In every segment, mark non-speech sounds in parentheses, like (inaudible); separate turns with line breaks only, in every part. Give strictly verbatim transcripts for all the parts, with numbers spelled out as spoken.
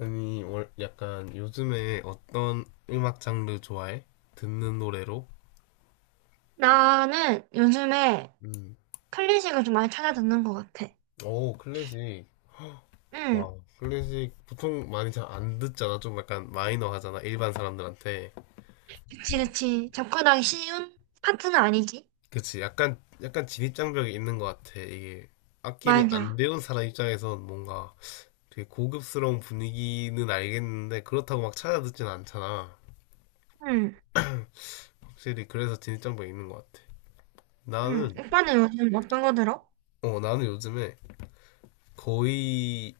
아니, 월, 약간 요즘에 어떤 음악 장르 좋아해? 듣는 노래로?
나는 요즘에
음.
클래식을 좀 많이 찾아 듣는 것 같아.
오, 클래식.
응,
와, 클래식 보통 많이 잘 안 듣잖아. 좀 약간 마이너 하잖아. 일반 사람들한테.
그치, 그치. 접근하기 쉬운 파트는 아니지.
그치. 약간, 약간 진입장벽이 있는 것 같아. 이게 악기를 안
맞아.
배운 사람 입장에선 뭔가 되게 고급스러운 분위기는 알겠는데 그렇다고 막 찾아 듣진 않잖아.
응,
확실히 그래서 진입장벽이 있는 것 같아.
응.
나는,
오빠는 요즘 어떤 거 들어?
어, 나는 요즘에 거의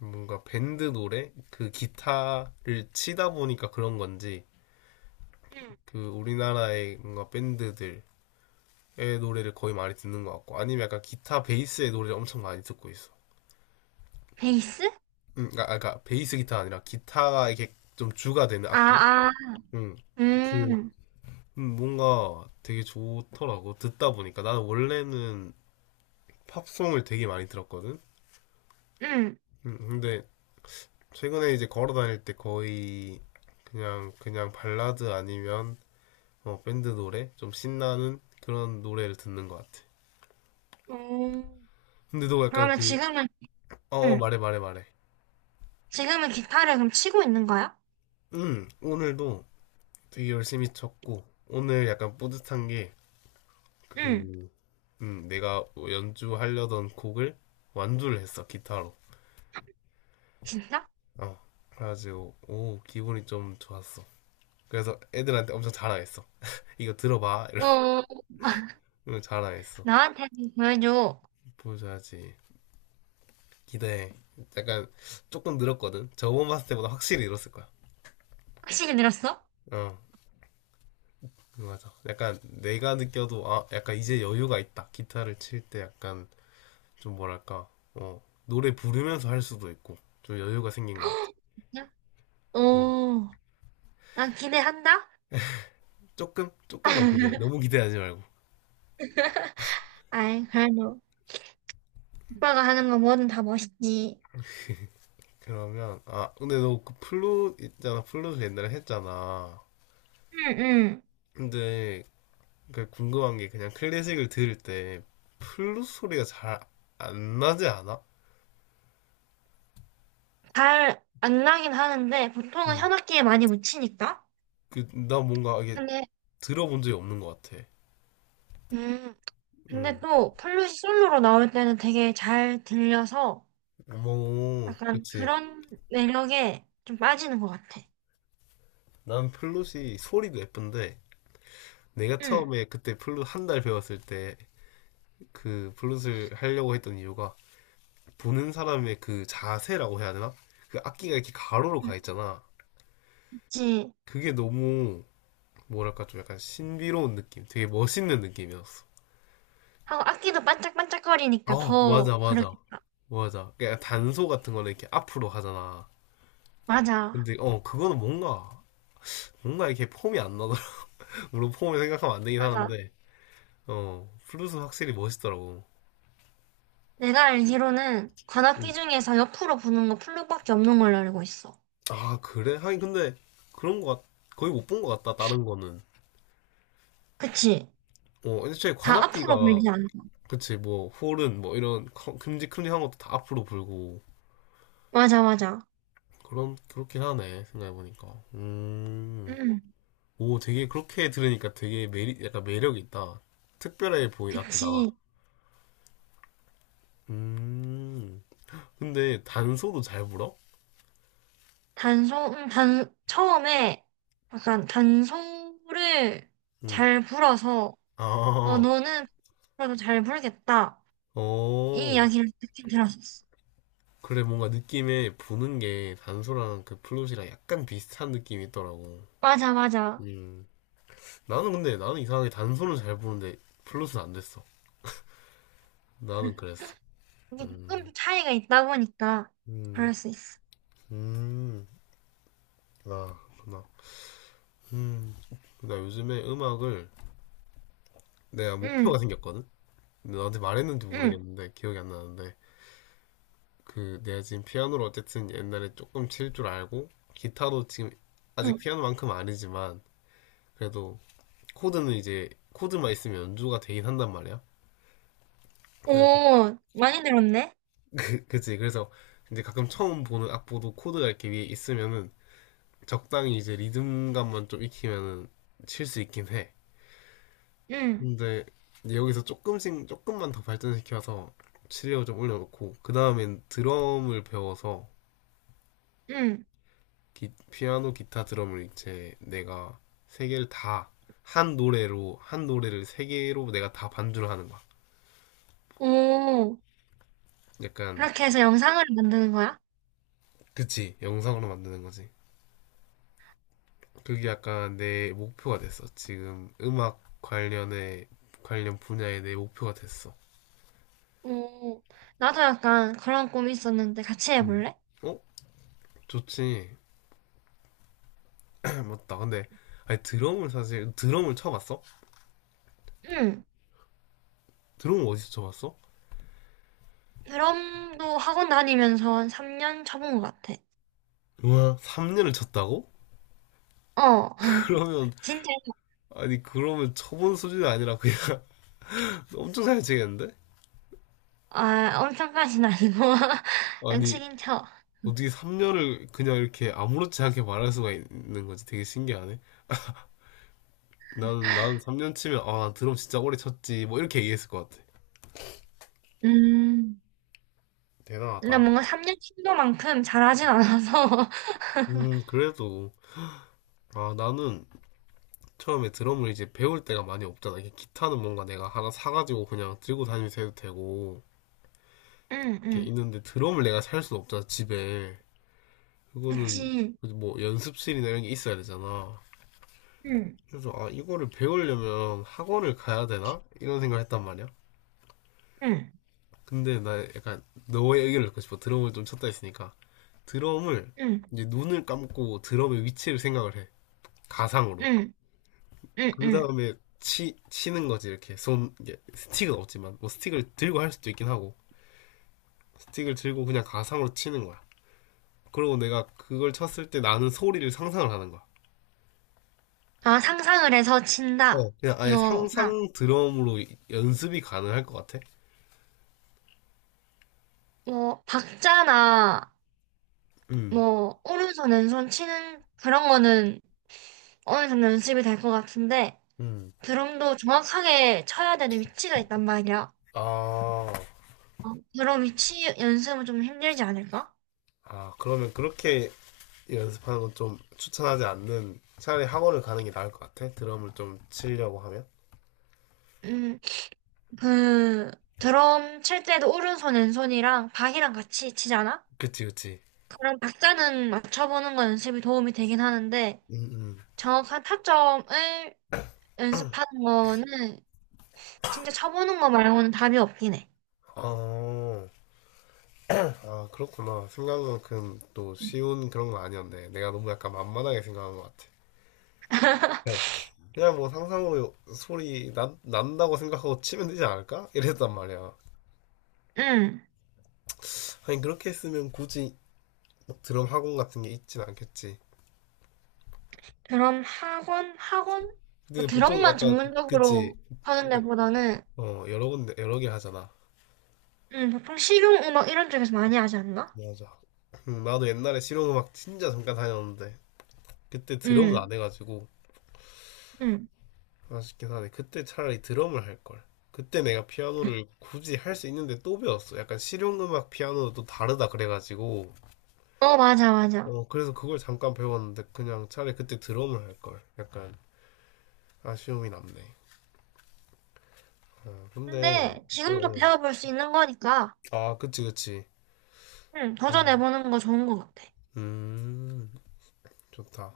뭔가 밴드 노래 그 기타를 치다 보니까 그런 건지
응.
그 우리나라의 뭔가 밴드들의 노래를 거의 많이 듣는 것 같고 아니면 약간 기타 베이스의 노래를 엄청 많이 듣고 있어.
베이스?
음, 그러니까, 아, 그러니까 베이스 기타가 아니라 기타가 이게 좀 주가 되는
아,
악기.
아,
음, 그
음,
음, 뭔가 되게 좋더라고 듣다 보니까 나는 원래는 팝송을 되게 많이 들었거든.
음.
음, 근데 최근에 이제 걸어 다닐 때 거의 그냥 그냥 발라드 아니면 어, 밴드 노래? 좀 신나는 그런 노래를 듣는 것 같아.
오.
근데 너 약간
그러면
그,
지금은,
어, 어,
응.
말해, 말해, 말해.
지금은 기타를 그럼 치고 있는 거야?
응, 오늘도 되게 열심히 쳤고, 오늘 약간 뿌듯한 게,
응.
그, 음, 내가 연주하려던 곡을 완주를 했어, 기타로.
진짜?
어, 그래가지고, 오, 기분이 좀 좋았어. 그래서 애들한테 엄청 자랑했어. (laughs) 이거 들어봐.
어. (laughs)
이러면 자랑했어.
나한테 보여줘.
보여줘야지. 기대해. 약간 조금 늘었거든. 저번 봤을 때보다 확실히 늘었을 거야.
확실히 늘었어?
어. 맞아. 약간 내가 느껴도 아, 약간 이제 여유가 있다. 기타를 칠 때 약간 좀 뭐랄까, 어, 노래 부르면서 할 수도 있고 좀 여유가 생긴 것 같아.
(gasps) 진짜?
음.
오. 난 기대한다.
조금 조금만 기대.
(laughs)
너무 기대하지 말고.
아이, 그래도 오빠가 하는 거 뭐든 다 멋있지.
그러면 아, 근데 너 그 플룻 있잖아. 플룻을 옛날에 했잖아.
응, 응.
근데 그 궁금한 게 그냥 클래식을 들을 때 플룻 소리가 잘 안 나지 않아?
잘 안 나긴 하는데 보통은
음.
현악기에 많이 묻히니까.
그 나 뭔가 이게
근데
들어본 적이 없는 것 같아.
음, 근데
음.
또 플룻이 솔로로 나올 때는 되게 잘 들려서
뭐,
약간
그치.
그런 매력에 좀 빠지는 것 같아.
난 플룻이 소리도 예쁜데 내가
응,
처음에 그때 플룻 한 달 배웠을 때 그 플룻을 하려고 했던 이유가 보는 사람의 그 자세라고 해야 되나? 그 악기가 이렇게 가로로
응.
가 있잖아.
그치.
그게 너무 뭐랄까 좀 약간 신비로운 느낌, 되게 멋있는 느낌이었어.
하고 악기도 반짝반짝거리니까
어,
더
맞아, 맞아,
그렇겠다.
맞아. 그러니까 단소 같은 거는 이렇게 앞으로 가잖아.
맞아,
근데 어, 그거는 뭔가 뭔가 이렇게 폼이 안 나더라. (laughs) 물론 폼을 생각하면 안 되긴
맞아.
하는데, 어, 플룻은 확실히 멋있더라고.
내가 알기로는 관악기 중에서 옆으로 부는 거 플룻밖에 없는 걸로 알고 있어.
아, 그래? 하긴 근데 그런 거 같, 거의 못 본 거 같다, 다른 거는.
그치?
어, 애초에
다 앞으로
관악기가,
밀지 않아.
그치, 뭐, 홀은 뭐 이런 큼직큼직한 것도 다 앞으로 불고,
맞아, 맞아.
그런, 그렇긴 하네, 생각해보니까. 음,
응,
오, 되게 그렇게 들으니까 되게 매리, 약간 매력 있다. 특별해 보인 악기다.
그치.
음, 근데 단소도 잘 불어?
단송, 음, 단, 처음에 약간 단송을
음,
잘 불어서, 어,
아,
너는 앞으로도 잘 불겠다. 이
어.
이야기를 듣긴 들었었어.
그래, 뭔가 느낌에 부는 게 단소랑 그 플룻이랑 약간 비슷한 느낌이 있더라고.
맞아, 맞아.
음. 나는 근데 나는 이상하게 단수는 잘 보는데 플러스는 안 됐어. 나는 그랬어.
이게
음.
조금 차이가 있다 보니까
음.
그럴 수 있어.
음. 아, 그렇구나. 음. 나 요즘에 음악을 내가 목표가
응,
생겼거든. 근데 너한테 말했는지
응,
모르겠는데 기억이 안 나는데 그 내가 지금 피아노를 어쨌든 옛날에 조금 칠 줄 알고 기타도 지금 아직
응.
피아노만큼은 아니지만 그래도 코드는 이제 코드만 있으면 연주가 되긴 한단 말이야. 그래서
오, 많이 늘었네?
그, 그치 그래서 이제 가끔 처음 보는 악보도 코드가 이렇게 위에 있으면은 적당히 이제 리듬감만 좀 익히면은 칠 수 있긴 해.
응,
근데 여기서 조금씩 조금만 더 발전시켜서 실력을 좀 올려놓고 그 다음엔 드럼을 배워서
응.
기- 피아노, 기타, 드럼을 이제 내가 세 개를 다 한 노래로 한 노래를 세 개로 내가 다 반주를 하는 거야.
오,
약간
그렇게 해서 영상을 만드는 거야?
그치 영상으로 만드는 거지. 그게 약간 내 목표가 됐어. 지금 음악 관련의 관련 분야의 내 목표가 됐어.
오, 나도 약간 그런 꿈이 있었는데 같이
음.
해볼래?
어? 좋지. 맞다. 근데 아니 드럼을 사실 드럼을 쳐봤어?
응.
드럼을 어디서 쳐봤어?
드럼도 학원 다니면서 한 삼 년 쳐본 것 같아.
우와. 삼 년을 쳤다고?
어.
(laughs)
(laughs)
그러면
진짜,
아니 그러면 쳐본 수준이 아니라 그냥 (laughs) 엄청 잘 치겠는데?
아, 엄청까지는 아니고. (laughs) 그냥
아니
치긴 쳐.
어떻게 삼 년을 그냥 이렇게 아무렇지 않게 말할 수가 있는 거지? 되게 신기하네. 나는 나는 삼 년 치면 아 드럼 진짜 오래 쳤지 뭐 이렇게 얘기했을 것 같아.
음, 근데
대단하다.
뭔가 삼 년 친도만큼 잘하진 않아서. (laughs)
음 그래도 아 나는 처음에 드럼을 이제 배울 때가 많이 없잖아. 이게 기타는 뭔가 내가 하나 사가지고 그냥 들고 다니면서 해도 되고
응,
이렇게
응.
있는데 드럼을 내가 살 수는 없잖아, 집에. 그거는
그치.
뭐 연습실이나 이런 게 있어야 되잖아.
응,
그래서 아, 이거를 배우려면 학원을 가야 되나? 이런 생각을 했단 말이야.
응,
근데 나 약간 너의 의견을 듣고 싶어. 드럼을 좀 쳤다 했으니까. 드럼을
응,
이제 눈을 감고 드럼의 위치를 생각을 해. 가상으로.
응, 응,
그
응.
다음에 치, 치는 거지, 이렇게. 손, 이게 스틱은 없지만, 뭐 스틱을 들고 할 수도 있긴 하고, 스틱을 들고 그냥 가상으로 치는 거야. 그리고 내가 그걸 쳤을 때 나는 소리를 상상을 하는 거야.
아, 상상을 해서
어,
친다.
그냥 아예
이거, 그냥,
상상 드럼으로 이- 연습이 가능할 것 같아.
뭐, 박자나,
음,
뭐 오른손 왼손 치는 그런 거는 어느 정도 연습이 될 것 같은데
음.
드럼도 정확하게 쳐야 되는 위치가 있단 말이야.
아,
어, 드럼 위치 연습은 좀 힘들지 않을까?
아, 그러면 그렇게 연습하는 건 좀 추천하지 않는 차라리 학원을 가는 게 나을 것 같아. 드럼을 좀 치려고 하면.
음, 그 드럼 칠 때도 오른손 왼손이랑 박이랑 같이 치잖아?
그치, 그치.
그런 박자는 맞춰보는 건 연습이 도움이 되긴 하는데
음, 음.
정확한 타점을 연습하는 거는 진짜 쳐보는 거 말고는 답이 없긴 해.
어, 아, 그렇구나. 생각만큼 또 쉬운 그런 건 아니었네. 내가 너무 약간 만만하게 생각한 것 같아. 그냥
(laughs)
그냥 뭐 상상으로 소리 난, 난다고 생각하고 치면 되지 않을까? 이랬단 말이야.
응.
아니, 그렇게 했으면 굳이 막 드럼 학원 같은 게 있진 않겠지.
드럼 학원? 학원? 뭐
근데 보통
드럼만
약간 그치.
전문적으로 하는
그러니까,
데보다는,
어 여러 군데 여러 개 하잖아.
음, 보통 실용음악 이런 쪽에서 많이 하지 않나?
맞아. 음, 나도 옛날에 실용음악 진짜 잠깐 다녔는데 그때 드럼은
음,
안 해가지고
음.
아쉽긴 하네. 그때 차라리 드럼을 할 걸. 그때 내가 피아노를 굳이 할 수 있는데 또 배웠어. 약간 실용음악 피아노도 또 다르다 그래가지고
어, 맞아, 맞아.
어 그래서 그걸 잠깐 배웠는데 그냥 차라리 그때 드럼을 할 걸. 약간 아쉬움이 남네. 어, 근데
근데
어,
지금도
어.
배워볼 수 있는 거니까,
아 그치 그치.
음,
아.
도전해보는 거 좋은 것 같아.
음, 좋다.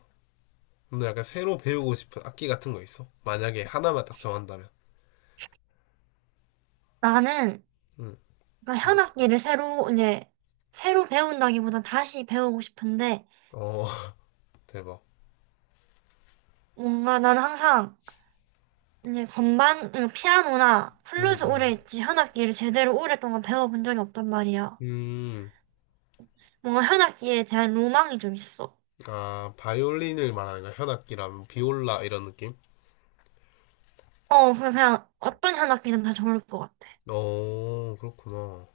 근데 약간 새로 배우고 싶은 악기 같은 거 있어? 만약에 하나만 딱 정한다면.
나는,
음.
그러니까 현악기를 새로, 이제, 새로 배운다기보다 다시 배우고 싶은데,
어, (laughs) 대박.
뭔가 나는 항상, 이제 건반, 음, 피아노나
음,
플루스 오래
음.
했지, 현악기를 제대로 오랫동안 배워본 적이 없단 말이야.
음,
뭔가 현악기에 대한 로망이 좀 있어.
아, 바이올린을 말하는 거야? 현악기라면 비올라 이런 느낌?
어, 그래서 그냥 어떤 현악기든 다 좋을 것 같아.
어, 그렇구나.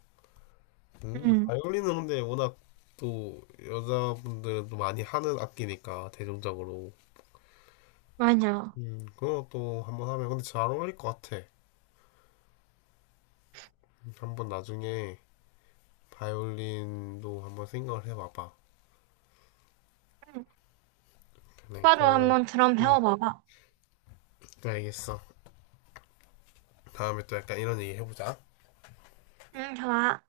음,
응,
바이올린은 근데 워낙 또 여자분들도 많이 하는 악기니까 대중적으로.
맞아.
음, 그거 또 한번 하면 근데 잘 어울릴 것 같아. 한번 나중에 바이올린도 한번 생각을 해봐봐.
응,
네,
오빠도
그러면
한번 드럼
음,
배워봐봐.
네, 알겠어. 다음에 또 약간 이런 얘기 해보자.
응, 좋아.